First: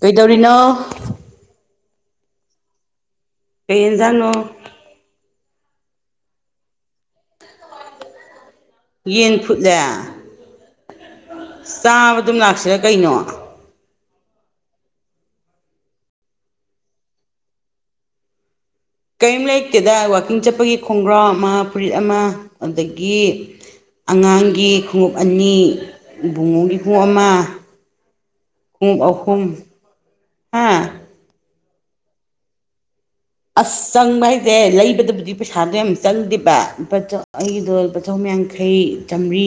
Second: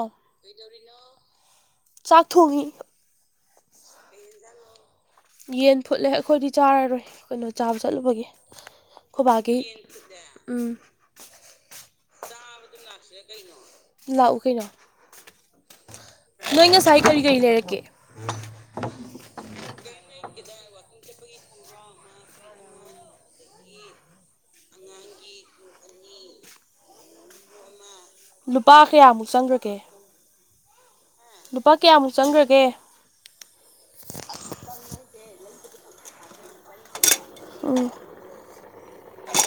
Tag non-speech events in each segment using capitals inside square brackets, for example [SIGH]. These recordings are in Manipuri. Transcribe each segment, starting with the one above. ꯀꯩꯗꯧꯔꯤꯅꯣ ꯆꯠ ꯍꯒ [INAUDIBLE] ꯀꯩ ꯢꯟꯁꯥꯡꯅꯣ ꯌꯦꯟ ꯐꯨꯠꯂꯦ ꯑꯩꯈꯣꯏꯗꯤ ꯆꯥꯔꯔꯣꯏ ꯀꯩꯅꯣ ꯆꯥꯕ ꯆꯠꯂꯨꯕꯒꯤ ꯌꯦꯟ ꯈꯣꯢꯕꯥꯒꯤ ꯎꯝ ꯆꯥꯕ ꯑꯗꯨꯝ ꯂꯥꯛꯁꯤꯔꯥ ꯀꯩꯅꯣ ꯂꯥꯛꯎ ꯀꯩꯅꯣ ꯅꯣꯏ ꯉꯁꯥꯏ ꯀꯔꯤ ꯀꯔꯤ ꯂꯩꯔꯛꯀꯦ ꯀꯌꯤꯝ ꯂꯩꯔꯛꯇꯦꯗ ꯋꯥꯛꯀꯤꯡ ꯆꯠꯄꯒꯤ ꯈꯣꯡꯒ꯭ꯔꯥꯎ ꯑꯃ ꯐꯨꯔꯤꯠ ꯑꯃ ꯑꯗꯒꯤ ꯑꯉꯥꯡꯒꯤ ꯈꯣꯡꯎꯞ ꯑꯅꯤ ꯕꯨꯡꯉꯣꯒꯤ ꯈꯣꯡꯎꯞ ꯑꯃ ꯂꯨꯄꯥ ꯈꯣꯡꯎꯞ ꯀꯌꯥꯃꯨꯛ ꯑꯍꯨꯝ ꯆꯪꯈ꯭ꯔꯒꯦ ꯍꯥ ꯂꯨꯄꯥ ꯀꯌꯥꯃꯨꯛ ꯆꯪꯒ꯭ꯔꯒꯦ ꯑꯁ ꯆꯪꯕ ꯍꯥꯏꯖꯦ ꯂꯩꯕꯗꯕꯨꯗꯤ ꯄꯩꯁꯥꯗꯣ ꯌꯥꯝ ꯆꯪꯗꯦꯕ ꯂꯨꯄꯥ ꯆꯥꯝ ꯑꯩꯒꯤꯗꯣ ꯎꯝ ꯂꯨꯄꯥ ꯆꯍꯨꯝꯌꯥꯡꯈꯩ ꯆꯥꯝꯔꯤ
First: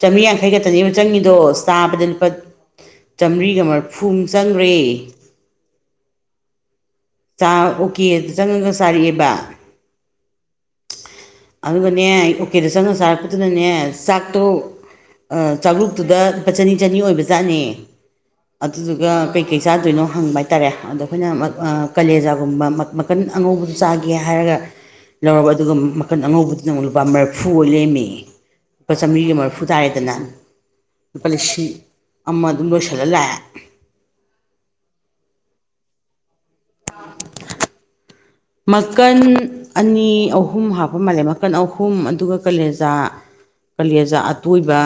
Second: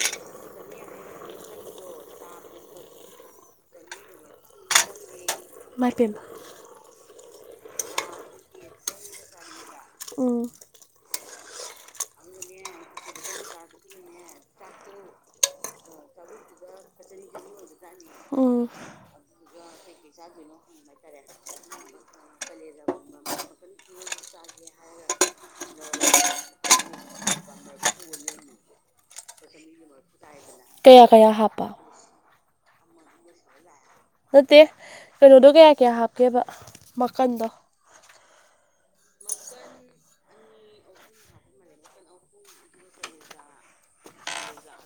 ꯆꯥꯝꯔꯤꯌꯥꯡꯈꯩ ꯈꯛꯇꯅꯦꯕ ꯆꯪꯉꯤꯗꯣ ꯆꯥꯕꯗ ꯂꯨꯄꯥ ꯆꯥꯝꯔꯤꯒ ꯃꯔꯐꯨꯃꯨꯛ ꯆꯪꯒ꯭ꯔꯦ ꯏꯃꯥꯏꯄꯦꯝꯃꯥ ꯆꯥ ꯑꯣꯀꯦꯗ ꯆꯪꯉꯒ ꯆꯥꯔꯛꯑꯦꯕ ꯎꯝ ꯑꯗꯨꯒꯅꯦ ꯑꯣꯀꯦꯗ ꯆꯪꯉꯥ ꯆꯥꯔꯛꯄꯗꯨꯅꯅꯦ ꯆꯥꯛꯇꯣ ꯑ ꯆꯥꯂꯨꯛꯇꯨꯗ ꯂꯨꯄꯥ ꯆꯅꯤ ꯆꯅꯤ ꯑꯣꯏꯕꯖꯥꯠꯅꯦ ꯎꯝ ꯑꯗꯨꯗꯨꯒ ꯄꯦꯛ ꯀꯩ ꯆꯥꯗꯣꯏꯅꯣ ꯍꯪꯕ ꯍꯥꯏꯇꯥꯔꯦ ꯑꯗ ꯑꯈꯣꯏꯅ ꯃꯛ ꯑ ꯀꯂꯦꯖꯥꯒꯨꯝꯕ ꯃꯛ ꯃꯀꯟ ꯑꯉꯧꯕꯗꯨ ꯆꯥꯒꯦ ꯍꯥꯏꯔꯒ ꯂꯧꯔꯕ ꯑꯗꯨꯒ ꯃꯛ ꯀꯟ ꯑꯉꯧꯕꯗꯨꯅ ꯑꯃꯨꯛ ꯂꯨꯄꯥ ꯃꯔꯐꯨ ꯑꯣꯏ ꯂꯩꯔꯝꯃꯦ ꯂꯨꯄꯥ ꯆꯥꯝꯔꯤꯒ ꯃꯔꯐꯨ ꯇꯥꯔꯦꯗꯅ ꯀꯌꯥ ꯂꯨꯄꯥ ꯀꯌꯥ ꯍꯥꯞꯄ ꯂꯤꯁꯤꯡ ꯑꯃ ꯑꯗꯨꯝ ꯂꯣꯏꯁꯤꯜꯂ ꯂꯥꯛꯑꯦ ꯅꯠꯇꯦ ꯀꯩꯅꯣꯗꯣ ꯀꯌꯥ ꯀꯌꯥ ꯍꯥꯞꯀꯦꯕ ꯃꯀꯟꯗꯣ ꯃꯀꯟ ꯑꯅꯤ ꯑꯍꯨꯝ ꯍꯥꯞꯄ ꯃꯥꯜꯂꯦ ꯃꯀꯟ ꯑꯍꯨꯝ ꯑꯗꯨꯒ ꯀꯂꯦꯖꯥ ꯀꯂꯦꯖꯥ ꯑꯇꯣꯏꯕ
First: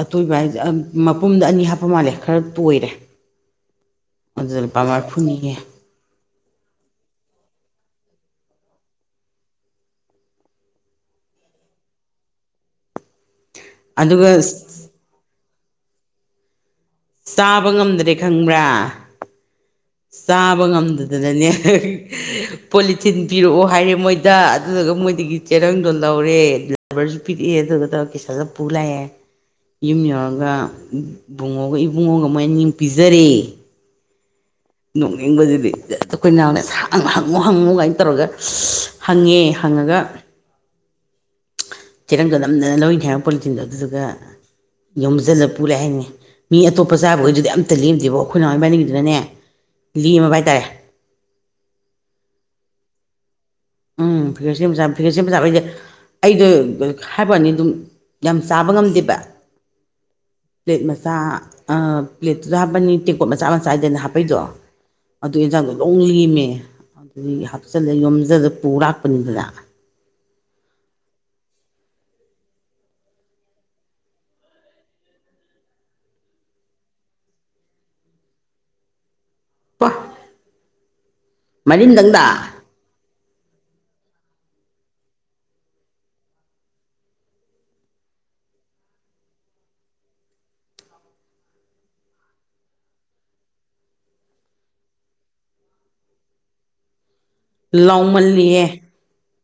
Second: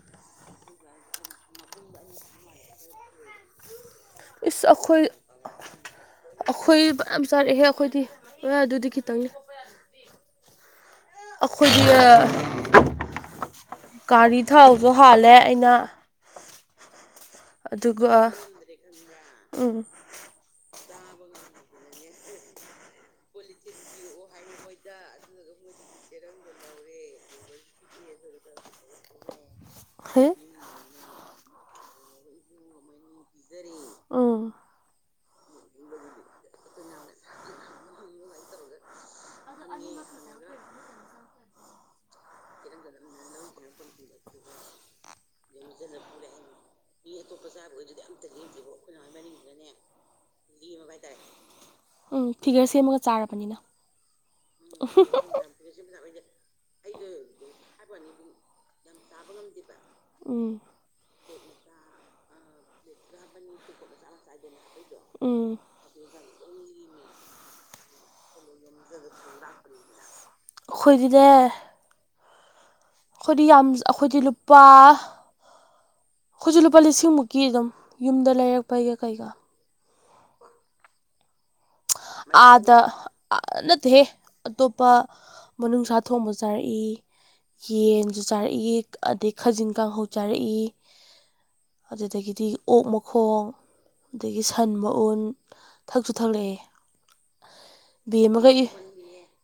ꯑꯇꯣꯏꯕ ꯍꯥꯏꯖꯦ ꯑꯝ ꯃꯄꯨꯝꯗ ꯑꯅꯤ ꯍꯥꯞꯄ ꯃꯥꯜꯂꯦ ꯈꯔ ꯇꯣꯏꯔꯦ ꯑꯗꯨꯗ ꯂꯨꯄꯥ ꯃꯔꯐꯨꯅꯦꯌꯦ ꯑꯈꯣꯏ ꯐꯅꯌꯥꯝ ꯆꯥꯔꯛꯍꯦ ꯑꯈꯣꯏꯗꯤ ꯅꯣꯏ ꯑꯗꯨꯗꯤ ꯈꯤꯇꯪꯅꯤ ꯑꯈꯣꯏꯒꯤ ꯑ ꯑꯗꯨꯒ ꯒꯥꯔꯤ ꯊꯥꯎꯖꯨ ꯍꯥꯜꯂꯦ ꯑꯩꯅ ꯆꯥꯕ ꯉꯝꯗ꯭ꯔꯦ ꯑꯗꯨꯒ ꯈꯪꯕ꯭ꯔꯥ ꯎꯝ ꯆꯥꯕ ꯉꯝꯗꯗꯅꯅꯦ ꯄꯣꯂꯤꯊꯤꯟ ꯄꯤꯔꯛꯑꯣ ꯍꯥꯏꯔꯦ ꯃꯣꯏꯗ ꯑꯗꯨꯗꯨꯒ ꯃꯣꯏꯗꯒꯤ ꯆꯦꯔꯪꯗꯣ ꯂꯧꯔꯦ ꯔꯕꯔꯖꯨ ꯄꯤꯔꯛꯑꯦ ꯑꯗꯨꯗꯣ ꯇꯧꯔꯒ ꯀꯤꯁꯜꯂꯥ ꯄꯨꯔꯥ ꯂꯥꯛꯑꯦ ꯌꯨꯝ ꯍꯦ ꯌꯧꯔꯒ ꯕꯨꯡꯉꯣꯒ ꯏꯕꯨꯡꯉꯣꯒ ꯃꯣꯏ‌ ꯑꯅꯤ ꯑꯃꯨꯛ ꯄꯤꯖꯔꯦ ꯎꯝ ꯅꯣꯛꯅꯤꯡꯕꯖꯤꯗꯤ ꯍꯦꯛꯇ ꯑꯈꯣꯏ ꯅꯥꯎꯅ ꯑꯁ ꯍꯪꯉꯨ ꯍꯪꯉꯨ ꯀꯥꯏꯅ ꯇꯧꯔꯒ ꯍꯪꯉꯦ ꯍꯪꯉꯒ ꯆꯤꯔꯪꯗꯣ ꯅꯝꯗꯅ ꯂꯧꯋꯤꯅꯤ ꯍꯥꯏꯕ ꯄꯣꯂꯤꯊꯤꯟꯗꯣ ꯑꯗꯨꯗꯨꯒ ꯌꯣꯝꯖꯜꯂ ꯄꯨꯔꯂꯥꯛꯑꯦ ꯍꯥꯏꯅꯤꯅꯦ ꯃꯤ ꯑꯇꯣꯞꯄ ꯆꯥꯕꯒꯩꯗꯨꯗꯤ ꯑꯝꯇ ꯂꯦꯝꯗꯦꯕꯣ ꯑꯈꯣꯏ ꯅꯥꯎ ꯏꯕꯅꯤꯒꯤꯗꯨꯅꯅꯦ ꯂꯦꯝꯃꯕ ꯍꯥꯏꯇꯥꯔꯦ ꯎꯝ ꯐꯤꯒꯔ ꯁꯦꯝꯃꯒ ꯆꯥꯔꯕꯅꯤꯅ ꯎꯝ ꯐꯤꯒꯔ ꯁꯦꯝ ꯆꯥꯕꯥ ꯐꯤꯒꯔ ꯁꯦꯝꯃꯥ ꯆꯥꯕꯥ ꯍꯥꯏꯖꯦ ꯑꯩꯗꯣ ꯍꯥꯏꯕꯩꯋꯥꯅꯤ ꯑꯗꯨꯝ ꯌꯥꯝ ꯆꯥꯕ ꯉꯝꯗꯦꯕ ꯎꯝ ꯄ꯭ꯂꯦꯠ ꯃꯆꯥ ꯑ ꯄ꯭ꯂꯦꯠꯇꯨꯗ ꯍꯥꯞꯄꯅꯤ ꯇꯦꯡꯀꯣꯠ ꯃꯆꯥ ꯃꯆꯥ ꯍꯥꯏꯗꯅ ꯍꯥꯞꯄꯩꯗꯣ ꯑꯗꯨ ꯎꯝ ꯑꯦꯟꯖꯥꯡꯗꯣ ꯂꯣꯡ ꯂꯦꯝꯃꯦ ꯑꯗꯨꯒꯤ ꯍꯥꯞꯆꯤꯜꯂ ꯌꯣꯝꯖꯜꯂ ꯄꯨꯔ ꯂꯥꯛꯄꯅꯤꯗꯅ ꯑꯈꯣꯏꯗꯤꯅꯦ ꯑꯈꯣꯏꯗꯤ ꯌꯥꯝ ꯑꯈꯣꯏꯗꯤ ꯂꯨꯄꯥ ꯑꯈꯣꯏꯖꯨ ꯂꯨꯄꯥ ꯂꯤꯁꯤꯡꯃꯨꯛꯀꯤ ꯑꯗꯨꯝ ꯌꯨꯝꯗ ꯂꯩꯔꯛꯄꯩꯒ ꯀꯩꯒꯥ ꯄꯥ ꯃꯔꯤꯡꯗꯪꯗ ꯇ ꯑ ꯅꯠꯇꯦꯍꯦ ꯑꯇꯣꯞꯄ ꯃꯅꯨꯡꯁꯥ ꯊꯣꯡꯕ ꯆꯥꯔꯛꯏ ꯌꯦꯟꯖꯨ ꯆꯥꯔꯛꯏ ꯑꯗꯩ ꯈꯥꯖꯤꯡ ꯀꯥꯡꯍꯧ ꯆꯥꯔꯛꯏ ꯑꯗꯨꯗꯒꯤꯗꯤ ꯑꯣꯛ ꯃꯈꯣꯡ ꯑꯗꯒꯤ ꯁꯟ ꯃꯎꯟ ꯊꯛꯁꯨ ꯊꯛꯂꯛꯑꯦ ꯕꯦꯝꯃꯥꯒ ꯂꯥꯎꯃꯜꯂꯤꯌꯦ ꯑꯦ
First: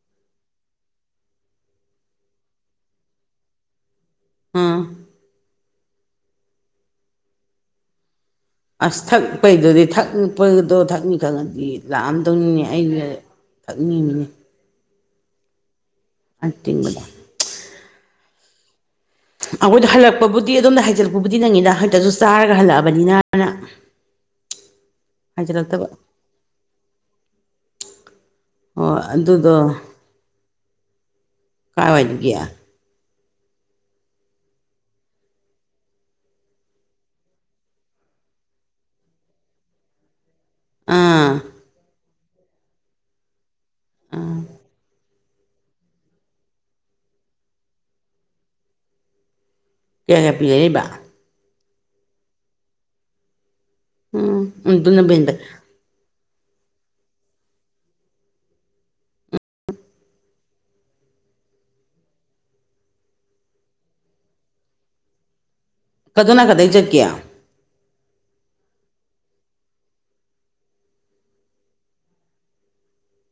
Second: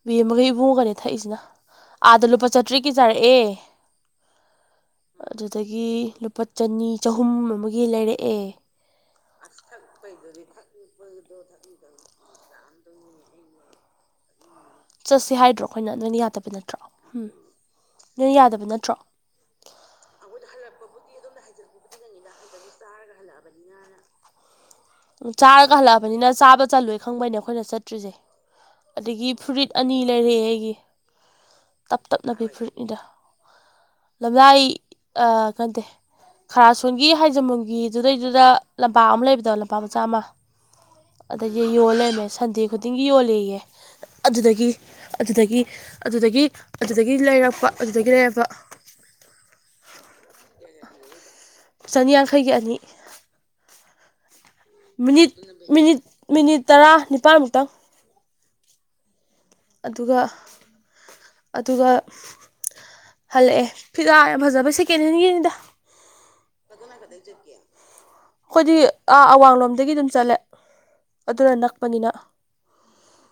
ꯕꯦꯝꯃꯒ ꯏꯕꯨꯡꯉꯣꯒꯅꯦ ꯊꯛꯏꯖꯤꯅ ꯑꯥꯗ ꯂꯨꯄꯥ ꯆꯥꯇ꯭ꯔꯦꯠꯀꯤ ꯆꯥꯔꯛꯑꯦ ꯑꯥ ꯑꯗꯨꯗꯒꯤ ꯂꯨꯄꯥ ꯆꯅꯤ ꯆꯍꯨꯝ ꯑꯃꯒꯤ ꯂꯩꯔꯛꯑꯦ ꯑꯁ ꯊꯛꯄꯩꯗꯨꯗꯤ ꯊꯛꯅꯤꯄꯗꯣ ꯊꯛꯅꯤ ꯈꯪꯉꯗꯤ ꯂꯥꯛꯑꯝꯗꯧꯅꯤꯉ ꯑꯩꯩꯅ ꯐꯠꯅꯤꯡꯅꯤꯡꯉ ꯆꯠꯁꯤ ꯍꯥꯏꯗ꯭ꯔꯣ ꯑꯩꯈꯣꯏꯅ ꯅꯣꯏꯅ ꯌꯥꯗꯕ ꯅꯠꯇ꯭ꯔꯣ ꯑꯇꯤꯡꯕꯗꯣ ꯎꯝ ꯅꯣꯏꯅ ꯌꯥꯗꯕ ꯅꯠꯇ꯭ꯔꯣ ꯑꯩꯈꯣꯏꯗ ꯍꯜꯂꯛꯄꯕꯨꯗꯤ ꯑꯗꯣꯝꯗ ꯍꯥꯏꯖꯤꯜꯂꯛꯄꯕꯨꯗꯤ ꯅꯪꯉꯤꯅ ꯍꯦꯛꯇꯁꯨ ꯆꯥꯔꯒ ꯍꯜꯂꯛꯑꯕꯅꯤꯅꯅ [UNINTELLIGIBLE] ꯎ ꯆꯥꯔꯒ ꯍꯥꯏꯖꯤꯜꯂꯛꯇꯕ ꯍꯜꯂꯛꯑꯕꯅꯤꯅ ꯆꯥꯕ ꯆꯠꯂꯨꯦ ꯈꯪꯕꯩꯅꯦ ꯑꯩꯈꯣꯏꯅ ꯆꯠꯇ꯭ꯔꯤꯁꯦ ꯑꯣ ꯑꯗꯒꯤ ꯑꯗꯨꯗꯣ ꯐꯨꯔꯤꯠ ꯑꯅꯤ ꯂꯩꯔꯦꯑꯦ ꯑꯩꯒꯤ ꯇꯞ ꯀꯥꯏꯋꯥꯏꯗꯒꯤ ꯇꯞꯅꯕꯤ ꯐꯨꯔꯤꯠ ꯏꯗ ꯂꯝꯂꯏ ꯀꯟꯗꯦ [INAUDIBLE] ꯈꯔ ꯁꯣꯟꯒꯤ ꯍꯥꯏꯖꯃꯨꯡꯒꯤꯗꯨꯗꯩꯗꯨꯗ ꯂꯝꯄꯥꯛ ꯑꯃ ꯂꯩꯕꯗꯣ ꯂꯨꯄꯥ ꯃꯆꯥꯥꯃ ꯑꯥ ꯑꯗꯒꯤ ꯌꯣꯜꯂꯔꯃꯦ ꯁꯟꯗꯦ ꯈꯨꯗꯤꯡꯒꯤ ꯌꯣꯂꯌꯦ ꯑꯗꯨꯗꯒꯤ ꯑꯗꯨꯗꯒꯤ ꯑꯗꯨꯗꯒꯤ ꯑꯗꯨꯗꯒꯤ ꯂꯩꯔꯛꯄ ꯑꯗꯨꯗꯒꯤ ꯂꯩꯔꯛꯔꯕ ꯀꯌꯥ ꯀꯌꯥ ꯄꯤꯖꯔꯤꯕ ꯆꯅꯤ ꯌꯥꯡꯈꯩꯒꯤ ꯑꯅꯤ ꯎꯝ ꯑꯗꯨꯅꯕꯨ ꯍꯦꯟ ꯃꯤꯅꯤꯠ ꯐꯩ ꯃꯤꯅꯤꯠ ꯃꯤꯅꯤꯠ ꯇꯔꯥ ꯅꯤꯄꯥꯜꯃꯨꯛꯇꯪ ꯑꯗꯨꯒ ꯑꯗꯨꯒ ꯍꯜꯂꯛꯑꯦ ꯐꯤꯖꯥ ꯌꯥꯝ ꯐꯖꯕꯩ ꯁꯦꯀꯦꯟ ꯍꯦꯟꯒꯤꯅꯤꯗ ꯀꯗꯣꯝ ꯅꯥꯀꯟꯗꯩ ꯀꯗꯅ ꯆꯠꯀꯦ ꯀꯗ ꯆꯀꯦ [INAUDIBLE] ꯑꯩꯈꯣꯏꯗꯤ ꯑꯥ ꯑꯋꯥꯡꯂꯣꯝꯗꯒꯤ ꯑꯗꯨꯝ ꯆꯠꯂꯦ ꯑꯗꯨꯅ ꯅꯛꯄꯅꯤꯅ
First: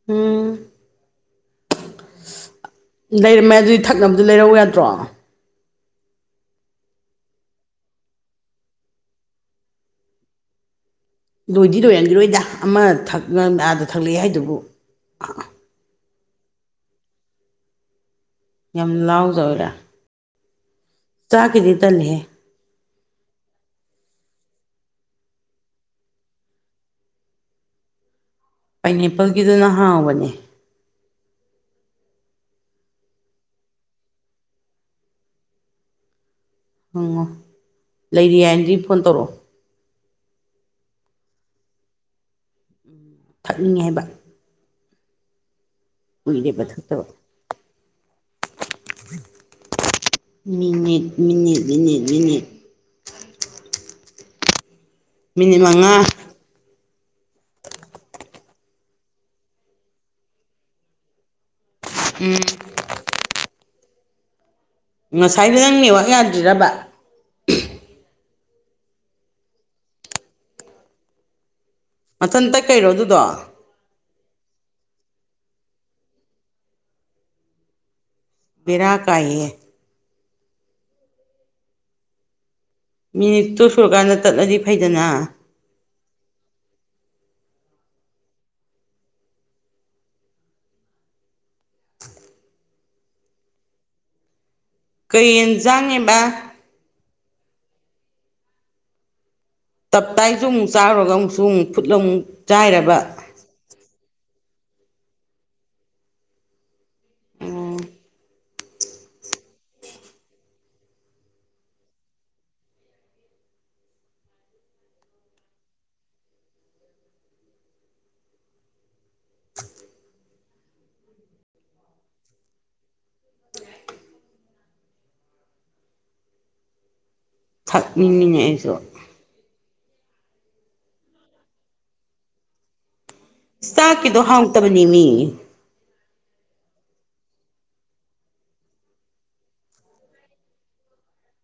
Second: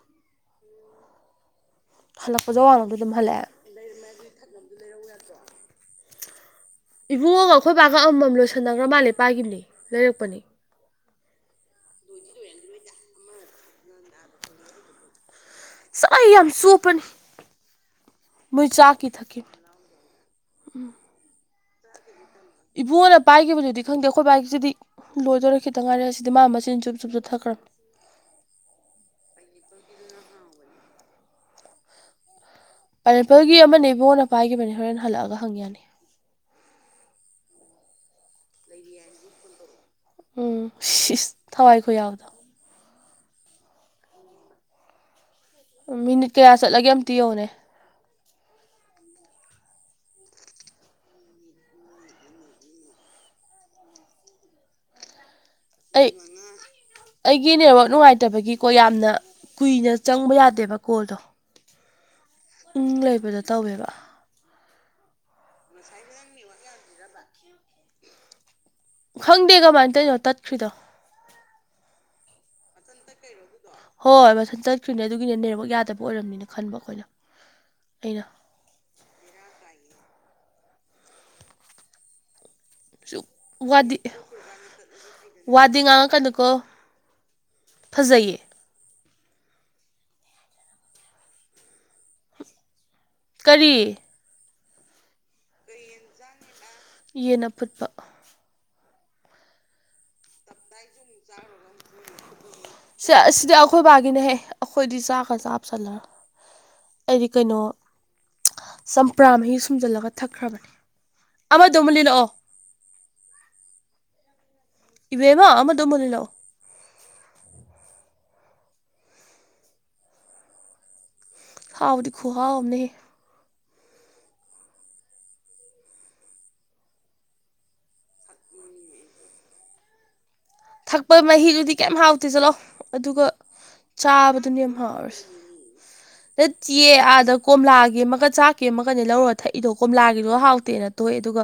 ꯎꯝ ꯍꯜꯂꯛꯄꯗ ꯋꯥꯡꯉꯗꯒꯤ ꯂꯩꯔꯝꯃꯦ ꯑꯗꯨꯒꯤ ꯊꯛꯅꯕꯗꯨ ꯂꯩꯔꯧ ꯌꯥꯗ꯭ꯔꯣ ꯏꯕꯨꯡꯉꯒ ꯑꯩꯈꯣꯏ ꯕꯥꯒ ꯑꯃꯃꯝ ꯂꯣꯏꯁꯤꯟꯅꯈ꯭ꯔ ꯃꯦ ꯄꯥꯏꯒꯤꯅꯤ ꯂꯩꯔꯛꯄꯅꯤ ꯂꯣꯏꯗꯤ ꯂꯣꯏꯔꯝꯈꯤꯔꯣꯏꯗ ꯑꯃ ꯑꯥꯗ ꯊꯛꯂꯛꯑꯦ ꯍꯥꯏꯗꯨꯕꯨ ꯁꯥꯏ ꯑꯃ ꯁꯣꯄꯅꯤ ꯃꯣꯏ ꯆꯥꯛ ꯌꯥꯝ ꯊꯛꯀꯅ ꯆꯥꯒꯤꯗꯤ ꯇꯥꯜꯂꯤꯍꯦ ꯏꯕꯣꯅ ꯄꯥꯏꯈꯤꯕꯗꯨꯗꯤ ꯈꯪꯗꯦ ꯑꯩꯈꯣꯏ ꯕꯥꯏꯛꯁꯤꯗꯤ ꯂꯣꯏꯗꯣꯏꯔ ꯈꯤꯇ ꯉꯥꯏꯔꯦ ꯑꯁꯤꯗꯤ ꯃꯥ ꯃꯆꯤꯟ ꯆꯨꯞ ꯆꯨꯞ ꯆꯠꯊꯈ꯭ꯔꯦ ꯄꯥꯏꯅꯦꯄꯜꯒꯤꯗꯨꯅ ꯍꯥꯎꯕꯅꯦ ꯄꯥꯏꯅꯦꯄꯜꯒꯤ ꯑꯃꯅꯦ ꯏꯕꯣꯅꯄꯥꯥꯏꯒꯤꯕꯅꯦ ꯍꯣꯔꯦꯟ ꯍꯜꯂꯛꯑꯒ ꯍꯪ ꯌꯥꯅꯤ ꯍꯪꯉꯣ ꯂꯩꯔꯤ ꯌꯥꯅꯗꯤ ꯐꯣꯟ ꯇꯧꯔꯛꯑꯣ ꯎꯝ ꯊꯋꯥꯏꯈꯣ ꯌꯥꯎꯕꯗꯣ ꯊꯛꯅꯤꯡꯉꯦ ꯍꯥꯏꯕ ꯃꯤꯅꯤꯠ ꯀꯌꯥ ꯀꯨꯏꯔꯦꯕ ꯆꯠꯂꯒꯦ ꯊꯛꯇꯕ ꯑꯃꯝꯇ ꯌꯧꯅꯦ minute minute minute minute minute ꯃꯉꯥ ꯑꯩ ꯑꯩꯒꯤ ꯅꯦꯠꯋꯛ ꯅꯨꯡꯉꯥꯏꯇꯕꯒꯤꯀꯣ ꯌꯥꯝꯅ ꯀꯨꯏꯅ ꯆꯪꯕ ꯌꯥꯗꯦꯕ ꯀꯣꯜꯗꯣ ꯎꯝ ꯂꯩꯕꯗꯣ ꯇꯧꯋꯦꯕ ꯉꯁꯥꯏꯅ ꯅꯪ ꯅꯦꯋꯥꯛ ꯌꯥꯗ꯭ꯔꯕ [UNINTELLIGIBLE] ꯎꯝ [INAUDIBLE] ꯈꯪꯗꯦ ꯀꯃꯥꯏꯅ ꯇꯧꯅꯣ ꯇꯠꯈ꯭ꯔꯤꯗꯣ ꯃꯊꯟꯇ ꯀꯩꯔꯣ ꯑꯗꯨꯗꯣ ꯍꯣꯏ ꯍꯣꯏ ꯃꯊꯟ ꯆꯠꯠꯇ꯭ꯔꯤꯅꯦ ꯑꯗꯨꯒꯤꯅꯦ ꯅꯦꯔꯛ ꯌꯥꯗꯕ ꯑꯣꯏꯔꯝꯅꯤꯅ ꯈꯟꯕ ꯑꯩꯈꯣꯏꯅ ꯑꯩꯅ ꯕꯤꯔ ꯀꯥꯏꯌꯦ ꯁꯨꯛ ꯃꯤꯅꯤꯠꯇꯣ ꯋꯥꯗꯤ ꯁꯨꯔꯀꯥꯟꯗ ꯇꯠꯂꯗꯤ ꯐꯩꯗꯅ ꯋꯥꯗꯤ ꯉꯥꯡꯉꯀꯩꯅꯨꯀꯣ ꯐꯖꯩꯌꯦ ꯀꯔꯤ ꯀꯩ ꯌꯦꯟꯖꯥꯡꯉꯤꯕ ꯌꯦꯟꯅ ꯐꯨꯠꯄ ꯇꯞꯇꯥꯏꯁꯨ ꯑꯃꯨꯛ ꯆꯥꯔꯨꯔꯒ ꯑꯃꯨꯛꯁꯨ ꯑꯃꯨꯛ ꯐꯨꯠꯂ ꯑꯃꯨꯛ ꯆꯥꯏꯔꯕ ꯑꯁꯤꯗꯤ ꯑꯩꯈꯣꯏ ꯕꯥꯒꯤꯅꯦꯍꯦ ꯑꯩꯈꯣꯏꯗꯤ ꯆꯥꯛꯒ ꯆꯥꯞꯁꯜꯂ ꯍꯥꯏꯗꯤ ꯀꯩꯅꯣ ꯆꯝꯄ꯭ꯔꯥ ꯃꯍꯤ ꯁꯨꯝꯖꯤꯜꯂꯒ ꯊꯛꯈ꯭ꯔꯕꯅꯦ ꯑꯃꯗꯨꯃ ꯂꯩ ꯂꯛꯑꯣ ꯏꯕꯦꯕ ꯑꯃꯗꯣꯃꯅꯤ ꯂꯣ ꯍꯥꯎ ꯈꯣ ꯍꯥꯎꯅꯦ ꯊꯛꯅꯤꯡꯅꯤꯡꯉꯁꯨ ꯊꯛꯄ ꯃꯍꯤꯗꯨꯗꯤ ꯀꯩꯝ ꯍꯥꯎꯇꯦ ꯆꯠꯂꯣ ꯑꯗꯨꯒ ꯇꯥꯛꯀꯤꯗꯣ ꯆꯥꯕꯗꯨꯅ ꯍꯥꯡꯇꯕꯅꯤ ꯃꯤ ꯅꯠꯇꯤꯦ ꯑꯥꯗ ꯀꯣꯝꯂꯥꯒꯤ ꯑꯃꯀꯠ ꯆꯥꯛꯀꯦ ꯑꯃꯀꯛꯅꯦ ꯂꯧꯔꯨꯔꯒ ꯊꯛꯏꯗꯣ ꯀꯣꯝꯂꯥꯒꯤꯗꯣ ꯍꯥꯎꯇꯦꯅ ꯊꯣꯛꯑꯦ ꯑꯗꯨꯒ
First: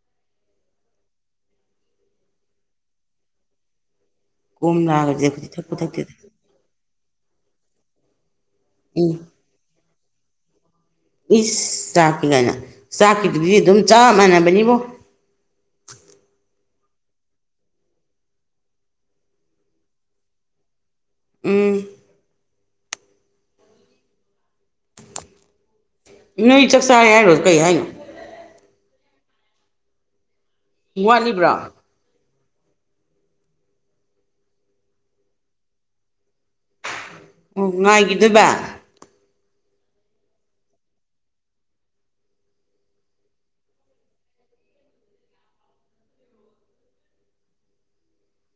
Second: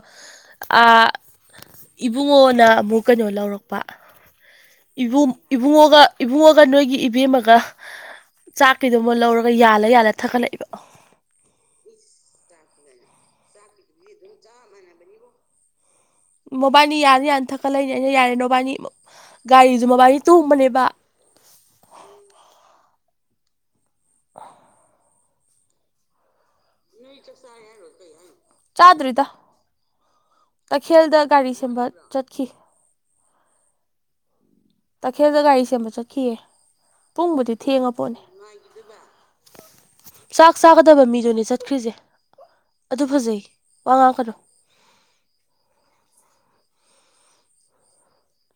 ꯏꯕꯨꯡꯉꯣꯅ ꯑꯃꯨꯛ ꯀꯩꯅꯣ ꯂꯧꯔꯛꯄ ꯀꯣꯝ ꯂꯥꯛꯑꯒꯗꯤ ꯏꯕꯨꯡ ꯑꯩꯈꯣꯏꯗꯤ ꯊꯛꯄꯨ ꯏꯕꯨꯡꯉꯣꯒ ꯊꯛꯇꯦꯗ ꯏꯕꯨꯡꯉꯣꯒ ꯅꯣꯏꯒꯤ ꯏꯕꯦꯝꯃ ꯆꯥꯛꯀꯤꯗꯨꯃ ꯎꯝ ꯂꯧꯔꯒ ꯌꯥꯜꯂ ꯌꯥꯜꯂ ꯊꯛꯒꯠꯂꯛꯏꯕ ꯏꯁ ꯆꯥꯛꯀꯤ ꯀꯥꯏꯅ ꯆꯥꯛꯀꯤꯗꯨꯗꯤ ꯑꯗꯨꯝ ꯆꯞ ꯃꯥꯟꯅꯕꯅꯤꯕꯣ ꯃꯣꯕꯥꯏꯅꯤ ꯌꯥꯅꯤ ꯌꯥꯅꯤ ꯊꯛꯀꯠ ꯂꯩꯅꯤ ꯑꯩꯅ ꯌꯥꯔꯦ ꯃꯣꯕꯥꯅꯤ ꯒꯥꯔꯤꯁꯨ ꯃꯣꯕꯥꯅꯤ ꯇꯣꯡꯕꯅꯦꯕ ꯎꯝ ꯑ ꯅꯣꯏ ꯆꯥꯛ ꯆꯥꯔꯦ ꯍꯥꯏꯔꯣꯁꯨ ꯀꯩ ꯍꯥꯏꯅꯣ ꯆꯥꯗ꯭ꯔꯤꯗ ꯀꯩꯊꯦꯜꯗ ꯋꯥꯠꯂꯤꯕ꯭ꯔꯣ ꯒꯥꯔꯤ ꯁꯦꯝꯕ ꯑꯣ ꯆꯠꯈꯤ ꯇꯈꯦꯜꯗ ꯒꯥꯔꯤ ꯁꯦꯝꯕ ꯆꯠꯈꯤꯑ ꯄꯨꯡꯕꯨꯗꯤ ꯊꯦꯡꯉ ꯄꯣꯠꯅꯦ ꯉꯥꯏꯈꯤꯗꯣꯏꯕ ꯆꯥꯛ ꯆꯥꯒꯗꯕ ꯃꯤꯗꯨꯅꯦ ꯆꯠꯈ꯭ꯔꯤꯁꯦ ꯑꯗꯨ ꯐꯖꯩ ꯋꯥ ꯉꯥꯡꯀꯅꯣ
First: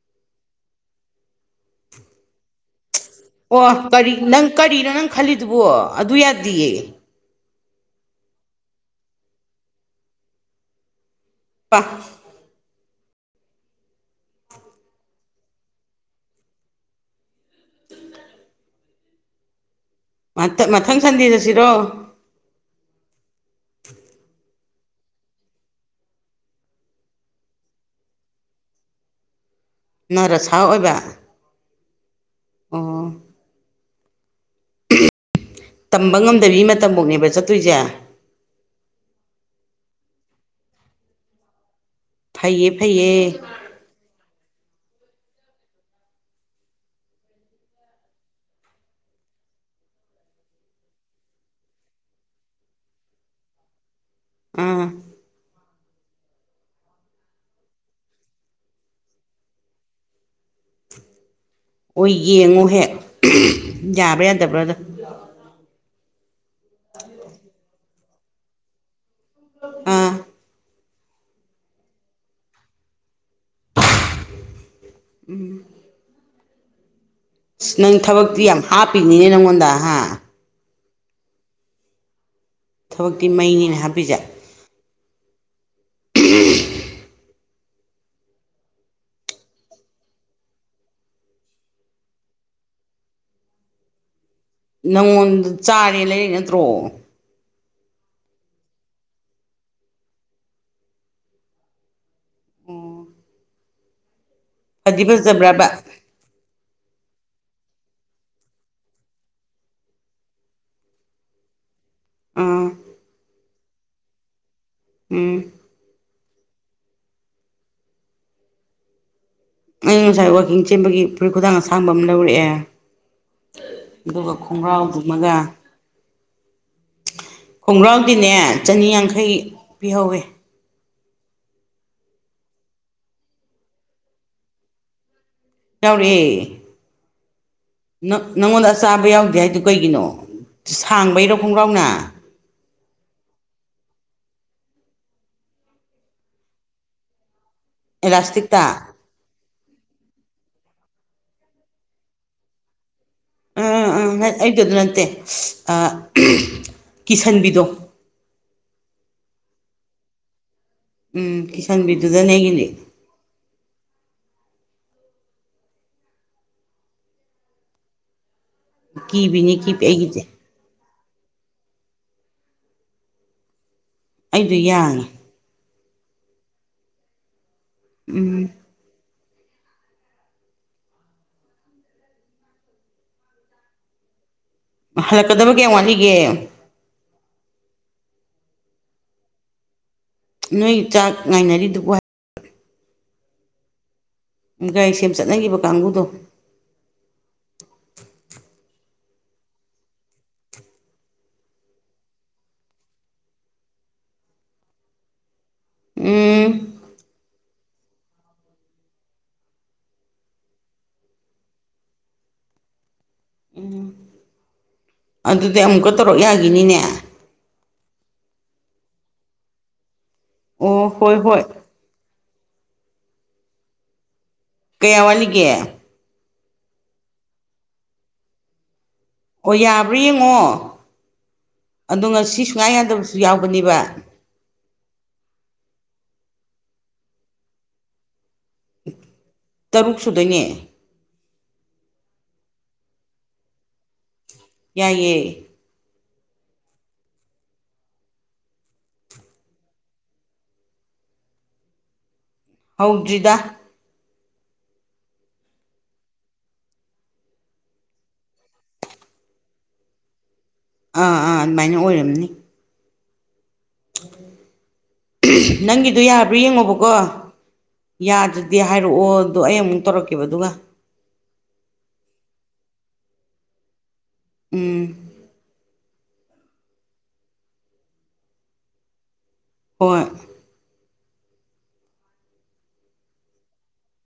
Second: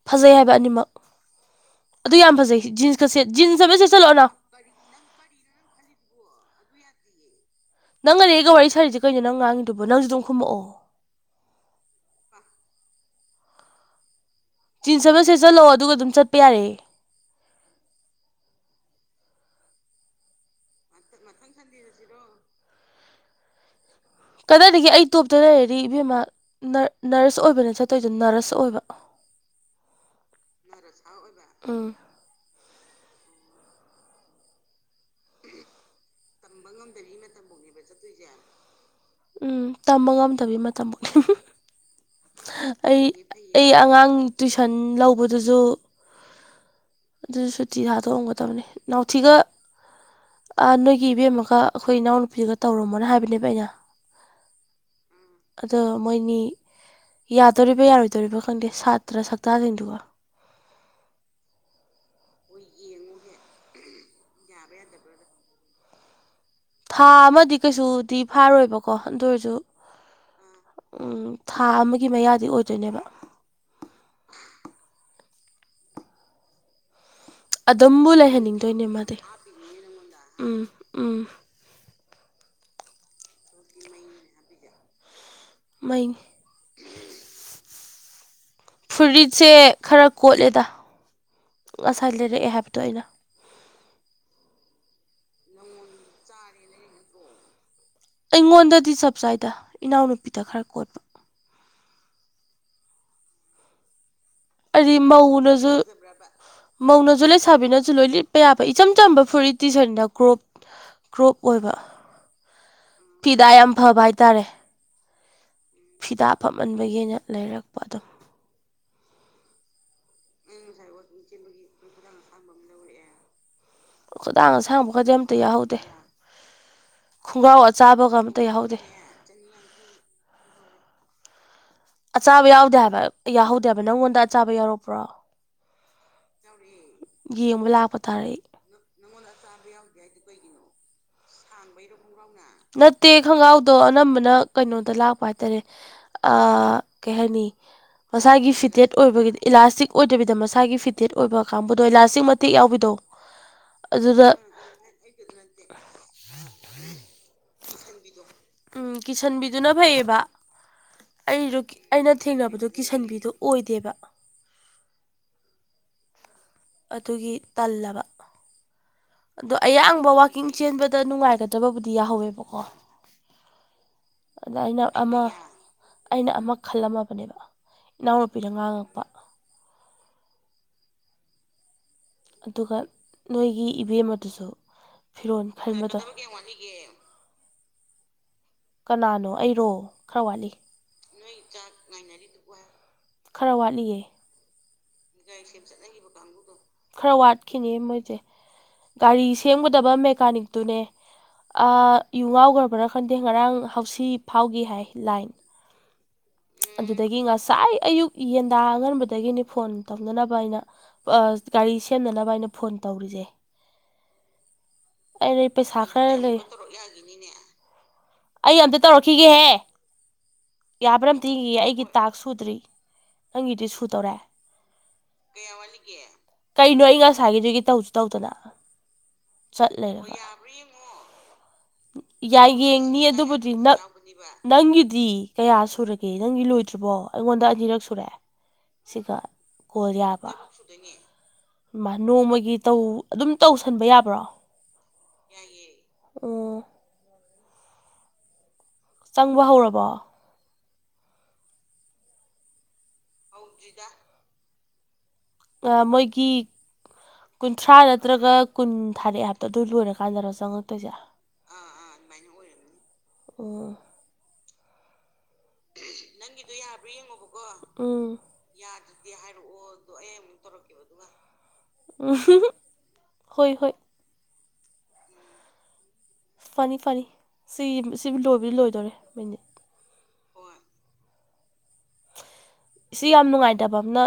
ꯐꯖꯩ ꯍꯥꯏꯕ ꯑꯅꯤꯃꯛ ꯑꯗꯨ ꯌꯥꯝ ꯐꯖꯩ ꯖꯤꯟꯁꯀ ꯁꯦ ꯖꯤꯟꯁ ꯍꯥꯏꯕ ꯑꯣ ꯀꯔꯤ ꯁꯦꯠꯆꯜꯂꯛꯑꯣꯅ ꯅꯪ ꯀꯔꯤꯅꯣ ꯅꯪ ꯈꯜꯂꯤꯗꯨꯕꯣ ꯑꯗꯨ ꯌꯥꯗꯌꯦ ꯅꯪ ꯑꯅꯦꯛꯒ ꯋꯥꯔꯤ ꯁꯥꯔꯤꯁꯦ ꯀꯩꯅꯣ ꯅꯪ ꯉꯥꯡꯉꯗꯨꯕ ꯅꯪꯁꯨ ꯑꯗꯨꯝ ꯈꯨꯝꯃꯛꯛꯑꯣ ꯋꯥ ꯆꯤꯟꯁꯕꯁꯦ ꯆꯠꯂꯛꯑꯣ ꯑꯗꯨꯒ ꯑꯗꯨꯝ ꯆꯠ ꯌꯥꯔꯦ ꯃꯊꯪ ꯁꯟꯗꯦꯗ ꯁꯤꯔꯣ ꯀꯗꯥꯏꯗꯒꯤ ꯑꯩ ꯇꯣꯞꯇ ꯂꯩꯔꯗꯤ ꯏꯕꯦꯝꯃꯥ ꯅꯔꯁ ꯑꯣꯏꯕꯅꯦ ꯆꯠꯇꯣꯏꯗꯣ ꯅꯔꯁ ꯑꯣꯏꯕ ꯅ ꯔꯁꯥ ꯑꯣꯏꯕ ꯑꯝ ꯑꯥ ꯇꯝꯕ ꯉꯝꯗꯕꯤ ꯃꯇꯝꯐꯥꯎꯅꯦꯕ ꯆꯠꯇꯣꯏꯁꯦ ꯎꯝ ꯇꯝꯕ ꯉꯝꯗꯕꯤꯒꯤ ꯃꯇꯝꯕꯨꯥꯎꯅꯤ ꯐꯩꯌꯦ ꯑꯩ ꯐꯩꯌꯦ ꯑꯩ ꯑꯉꯥꯡ ꯇꯨꯏꯁꯟ ꯂꯧꯕꯗꯨꯁꯨ ꯑꯗꯨꯅ ꯁꯨꯇꯤꯗ ꯊꯥꯗꯣꯛꯑꯝꯒꯗꯕꯅꯤ ꯅꯥꯎꯊꯤꯒ ꯅꯣꯏꯒꯤ ꯏꯕꯦꯝ ꯑꯃꯒ ꯑꯩꯈꯣꯏ ꯏꯅꯥꯎꯅꯄꯤꯗꯨꯒ ꯇꯧꯔꯝꯃꯣꯅ ꯍꯥꯏꯕꯅꯦꯕ ꯑꯩꯅ ꯑꯝ ꯑꯗꯣ ꯃꯣꯏꯅꯤ ꯌꯥꯗꯣꯔꯤꯕ ꯌꯥꯔꯣꯏꯗꯣꯔꯤꯕ ꯈꯪꯗꯦ ꯁꯥꯇ꯭ꯔ ꯁꯛꯇ꯭ꯔꯁꯤꯡꯗꯨꯒ ꯍꯣꯏ ꯌꯦꯡꯉꯣ ꯍꯦꯛ ꯌꯥꯕ꯭ꯔꯥ ꯌꯥꯗꯕ꯭ꯔꯥꯗ ꯊꯥ ꯑꯃꯗꯤ ꯀꯩꯁꯨꯗꯤ ꯐꯥꯔꯣꯏꯕꯀꯣ ꯑꯗꯨ ꯑꯣꯏꯔꯁꯨ ꯑꯥ ꯎ ꯊꯥ ꯑꯃꯒꯤ ꯃꯌꯥꯗꯤ ꯑꯣꯏꯗꯣꯏꯅꯦꯕ ꯎꯝ ꯑꯁ ꯅꯪ ꯑꯗꯨꯝꯕꯨ ꯊꯕꯛꯇꯤ ꯌꯥꯝ ꯂꯩꯍꯟꯅꯤꯡꯗꯣꯏꯅꯦ ꯃꯥꯗꯤ ꯍꯥꯞꯄꯤꯅꯤꯅꯦ ꯅꯪꯉꯣꯟꯗ ꯍꯥ ꯎꯝ ꯎꯝ ꯊꯕꯛꯇꯤ ꯃꯩꯅꯤꯅ ꯍꯥꯞꯄꯤꯁꯠ ꯃ ꯎꯝ ꯐꯨꯔꯤꯠꯁꯦ ꯈꯔ ꯀꯣꯠꯂꯦꯗ ꯉꯁꯥꯏ ꯂꯩꯔꯛꯑꯦ ꯍꯥꯏꯕꯗꯣ ꯑꯩꯅ ꯅꯪꯉꯣꯟꯗ ꯆꯥꯔꯦ ꯂꯩꯥꯏꯔꯩ ꯅꯠꯇ꯭ꯔꯣ ꯑꯩꯉꯣꯟꯗꯗꯤ ꯆꯞ ꯆꯥꯏꯗ ꯏꯅꯥꯎꯅꯨꯄꯤꯗ ꯈꯔ ꯀꯣꯠꯄ ꯑꯣ ꯍꯥꯏꯗꯤ ꯐꯗꯤ ꯐꯖꯕ꯭ꯔꯕ ꯃꯧꯅꯁꯨ ꯃꯧꯅꯁꯨ ꯂꯩꯁꯥꯕꯤꯅꯁꯨ ꯂꯣꯏ ꯂꯤꯠꯄ ꯌꯥꯕ ꯏꯆꯝ ꯆꯝꯕ ꯐꯨꯔꯤꯠ ꯇꯤꯁꯟꯅ ꯀ꯭ꯔꯣꯞ ꯀ꯭ꯔꯣꯞ ꯑꯣꯏꯕ ꯑꯥ ꯐꯤꯗꯥ ꯌꯥꯝ ꯐꯕ ꯍꯥꯏꯇꯥꯔꯦ ꯎꯝ ꯐꯤꯗꯥ ꯐꯃꯟꯕꯒꯤ ꯑꯩꯅ ꯂꯩꯔꯛꯄ ꯑꯗꯨꯝ ꯑꯩꯅ ꯉꯁꯥꯏ ꯋꯥꯛꯀꯤꯡ ꯆꯦꯟꯕꯒꯤ ꯐꯨꯔꯤꯠ ꯈꯨꯗꯥꯡ ꯑꯁꯥꯡꯕ ꯑꯃ ꯂꯧꯔꯛꯑꯦ ꯑꯗꯨꯒ ꯈꯨꯗꯥꯡ ꯈꯣꯡꯒ꯭ꯔꯥꯎ ꯑꯁꯥꯡꯕꯒꯗꯤ ꯗꯨꯃꯒ ꯑꯝꯇ ꯌꯥꯎꯍꯧꯗꯦ ꯈꯣꯡꯒ꯭ꯔꯥꯎ ꯑꯆꯥꯕꯒ ꯈꯣꯡꯒ꯭ꯔꯥꯎꯗꯤꯅꯦ ꯑꯝꯇ ꯌꯥꯎꯍꯧꯗꯦ ꯆꯥꯅꯤ ꯌꯥꯡꯈꯩ ꯄꯤꯍꯧꯋꯤ ꯑꯆꯥꯕ ꯌꯥꯎꯗꯦ ꯍꯥꯏꯕ ꯌꯥꯎꯍꯧꯗꯦꯕ ꯅꯪꯉꯣꯟꯗ ꯑꯆꯥꯕ ꯌꯥꯎꯔꯛꯄ꯭ꯔꯣ ꯌꯥꯎꯔꯛꯑꯦ ꯌꯦꯡꯕ ꯂꯥꯛꯄ ꯅꯪ ꯇꯥꯔꯦ ꯑꯩ ꯅꯪꯉꯣꯟꯗ ꯑꯆꯥꯕ ꯌꯥꯎꯗꯦ ꯍꯥꯏꯗꯨ ꯀꯩꯒꯤꯅꯣ ꯁꯥꯡꯕꯩꯔꯣ ꯈꯣꯡꯒ꯭ꯔꯥꯎꯅ ꯅꯠꯇꯦ ꯈꯣꯡꯒ꯭ꯔꯥꯎꯗꯣ ꯑꯅꯝꯕꯅ ꯀꯩꯅꯣꯗ ꯂꯥꯛꯄ ꯍꯥꯏꯇꯥꯔꯦ ꯑꯥ ꯀꯩ ꯍꯥꯏꯅꯤ ꯃꯁꯥꯒꯤ ꯑꯦꯂꯥꯁꯇꯤꯛꯇ ꯐꯤꯇꯦꯠ ꯑꯣꯏꯕꯒꯤ ꯏꯂꯥꯁꯇꯤꯛ ꯑꯣꯏꯗꯕꯤꯗ ꯃꯁꯥꯒꯤ ꯐꯤꯇꯦꯠ ꯑꯣꯏꯕ ꯀꯥꯡꯕꯨꯗꯣ ꯏꯂꯥꯁꯇꯤꯛ ꯃꯇꯦꯛ ꯌꯥꯎꯕꯤꯗꯣ ꯎꯝ ꯎꯝ ꯑꯗꯨꯗ ꯑꯩꯗꯤ ꯑꯩꯗꯨ ꯅꯠꯇꯦ ꯀꯤꯁꯟꯕꯤꯗꯣ ꯎꯝ ꯀꯤꯁꯟꯕꯤꯗꯨꯅ ꯐꯩꯌꯦꯕ ꯎꯝ ꯑꯩꯗꯨ ꯑꯩꯅ ꯀꯤꯁꯟꯕꯤꯗꯨꯗꯅꯦ ꯊꯦꯡꯅꯕꯗꯣ ꯑꯩꯒꯤꯗꯤ ꯀꯤꯁꯟꯕꯤꯗꯨ ꯑꯣꯏꯗꯦꯕ ꯑꯗꯨꯒꯤ ꯇꯜꯂꯕ ꯑꯗꯣ ꯀꯤꯕꯤꯅꯤ ꯀꯤꯕꯤ ꯑꯌꯥꯡꯕ ꯑꯩꯒꯤꯗꯤ ꯋꯥꯛꯀꯤꯡ ꯆꯦꯟꯕꯗ ꯅꯨꯡꯉꯥꯏꯒꯗꯕꯕꯨꯗꯤ ꯌꯥꯍꯧꯋꯦꯕꯀꯣ ꯑꯩꯗꯣ ꯑꯗ ꯑꯩꯅ ꯌꯥꯡꯉꯦ ꯑꯃ ꯑꯩꯅ ꯑꯃ ꯈꯜꯂꯝꯃꯕꯅꯦꯕ ꯏꯅꯥꯎꯅꯨꯄꯤꯅ ꯎꯝ ꯉꯥꯡꯉꯛꯄ ꯑꯗꯨꯒ ꯅꯣꯏꯒꯤ ꯏꯚꯦꯝꯃꯗꯨꯁꯨ ꯍꯜꯂꯛꯀꯗꯕ ꯀꯌꯥꯝ ꯋꯥꯠꯂꯤꯒꯦ ꯒꯦ ꯀꯅꯥꯅꯣ ꯑꯩꯔꯣ ꯈꯔ ꯋꯥꯠꯂꯤ ꯅꯣꯏ ꯆꯥꯛ ꯉꯥꯏꯅꯔꯤꯗꯨꯕꯨ ꯍꯥꯏ [INAUDIBLE] ꯈꯔ ꯋꯥꯠꯂꯤꯌꯦ ꯒꯥꯔꯤ ꯁꯦꯝ ꯆꯠꯅꯈꯤꯕ ꯀꯥꯡꯕꯨꯗꯣ ꯈꯔ ꯋꯥꯠꯈꯤꯅꯤ ꯃꯣꯏꯁꯦ ꯒꯥꯔꯤ ꯁꯦꯝꯒꯗꯕ ꯃꯦꯀꯥꯅꯤꯛꯇꯨꯅꯦ ꯌꯨ ꯉꯥꯎꯈ꯭ꯔꯕ꯭ꯔꯥ ꯈꯪꯗꯦ ꯉꯔꯥꯡ ꯍꯥꯎꯁꯤ ꯐꯥꯎꯒꯤ ꯍꯥꯏ ꯂꯥꯏꯟ ꯎꯝ ꯑꯗꯨꯗꯒꯤ ꯉꯁꯥꯏ ꯑꯌꯨꯛ ꯌꯦꯟꯗꯥ ꯑꯉꯟꯕꯗꯒꯤꯅꯤ ꯐꯣꯟ ꯇꯧꯅꯅꯕ ꯑꯩꯅ ꯒꯥꯔꯤ ꯁꯦꯝꯅꯅꯕ ꯑꯩꯅ ꯐꯣꯟ ꯇꯧꯔꯤꯁꯦ ꯑꯩꯅ ꯑꯗꯨꯗꯤ ꯄꯩꯁꯥ ꯑꯃꯨꯛꯀ ꯈꯔ ꯇꯧꯔꯛ ꯂꯩ ꯌꯥꯒꯤꯅꯤꯅꯦ ꯑꯩ ꯑꯝꯇ ꯇꯧꯔꯛꯈꯤꯒꯦꯍꯦ ꯑꯣ ꯌꯥꯕ꯭ꯔ ꯍꯣꯏ ꯑꯝꯇ ꯍꯣꯏ ꯌꯦꯡꯒꯦ ꯑꯩꯒꯤ ꯇꯥꯛꯁ ꯁꯨꯗ꯭ꯔꯤ ꯅꯪꯒꯤꯗꯤ ꯁꯨꯗꯣꯔꯦ ꯀꯌꯥ ꯋꯥꯠꯂꯤꯒꯦ ꯀꯩꯅꯣ ꯑꯩ ꯉꯁꯥꯏꯒꯤꯗꯒꯤ ꯇꯧꯁꯨ ꯇꯧꯗꯅ ꯍꯣꯏ ꯆꯠ ꯌꯥꯕ꯭ꯔꯥ ꯂꯩꯔꯒ ꯌꯦꯡꯉꯣ ꯑꯗꯣ ꯉꯁꯤ ꯌꯥꯏ ꯁꯨꯡꯌꯥ ꯌꯦꯡꯅꯤ ꯌꯥꯗꯕꯁꯨ ꯑꯗꯨꯕꯨꯗꯤ ꯅꯪ ꯌꯥꯎꯕꯅꯦꯕ ꯅꯪꯒꯤꯗꯤ ꯀꯌꯥ ꯁꯨꯔꯒꯦ ꯅꯪꯒꯤ ꯂꯣꯏꯗ꯭ꯔꯤꯕꯣ ꯑꯩꯉꯣꯟꯗ ꯑꯅꯤꯔꯛ ꯁꯨꯔꯦ ꯁꯤꯒ ꯀꯣꯜ ꯇꯔꯨꯛ ꯌꯥꯕ ꯁꯨꯗꯣꯏꯅꯦ ꯃꯥ ꯅꯣꯡꯃꯒꯤ ꯇꯧ ꯑꯗꯨꯝ ꯇꯧꯁꯟꯕ ꯌꯥꯕ꯭ꯔꯣ ꯌꯥꯏꯌꯦ ꯑꯣ ꯆꯪꯕ ꯍꯧꯔꯕꯣ ꯍꯧꯗ꯭ꯔꯤꯗ ꯗ꯭ꯔꯤꯗ ꯑꯥ ꯃꯣꯏꯒꯤ ꯀꯨꯟꯊ꯭ꯔꯥ ꯅꯠꯇ꯭ꯔꯒ ꯀꯨꯟ ꯊꯥꯔꯦ ꯍꯥꯏꯕꯗꯣ ꯑꯗꯨ ꯂꯣꯏꯔꯀꯥꯟꯗꯅꯣ ꯆꯪꯉꯛꯇꯣꯏꯁꯦ ꯑꯥ ꯑꯥ ꯑꯗꯨꯃꯥꯏꯅ ꯑꯣꯏꯔꯝꯅꯤ ꯑꯣ ꯎ ꯅꯪꯒꯤꯗꯣ ꯌꯥꯕ꯭ꯔꯥ ꯌꯦꯡꯉꯣꯕꯀꯣ ꯎꯝ ꯌꯥꯗ꯭ꯔꯗꯤ ꯍꯥꯏꯔꯛꯑꯣ ꯑꯗꯨꯗꯣ ꯑꯩ ꯑꯃꯨꯛ ꯇꯧꯔꯛꯀꯦꯕ ꯑꯗꯨꯒ ꯎ ꯍꯣꯏ ꯍꯣꯏ ꯎꯝ ꯐꯅꯤ ꯐꯅꯤ ꯁꯤ ꯁꯤꯕꯨ ꯂꯣꯏꯕꯗꯤ ꯂꯣꯏꯗꯧꯔꯦ ꯃꯅꯤꯠ ꯍꯣꯏ ꯁꯤ ꯌꯥꯝ ꯅꯨꯡꯉꯥꯏꯇꯕ ꯑ ꯑꯃꯅ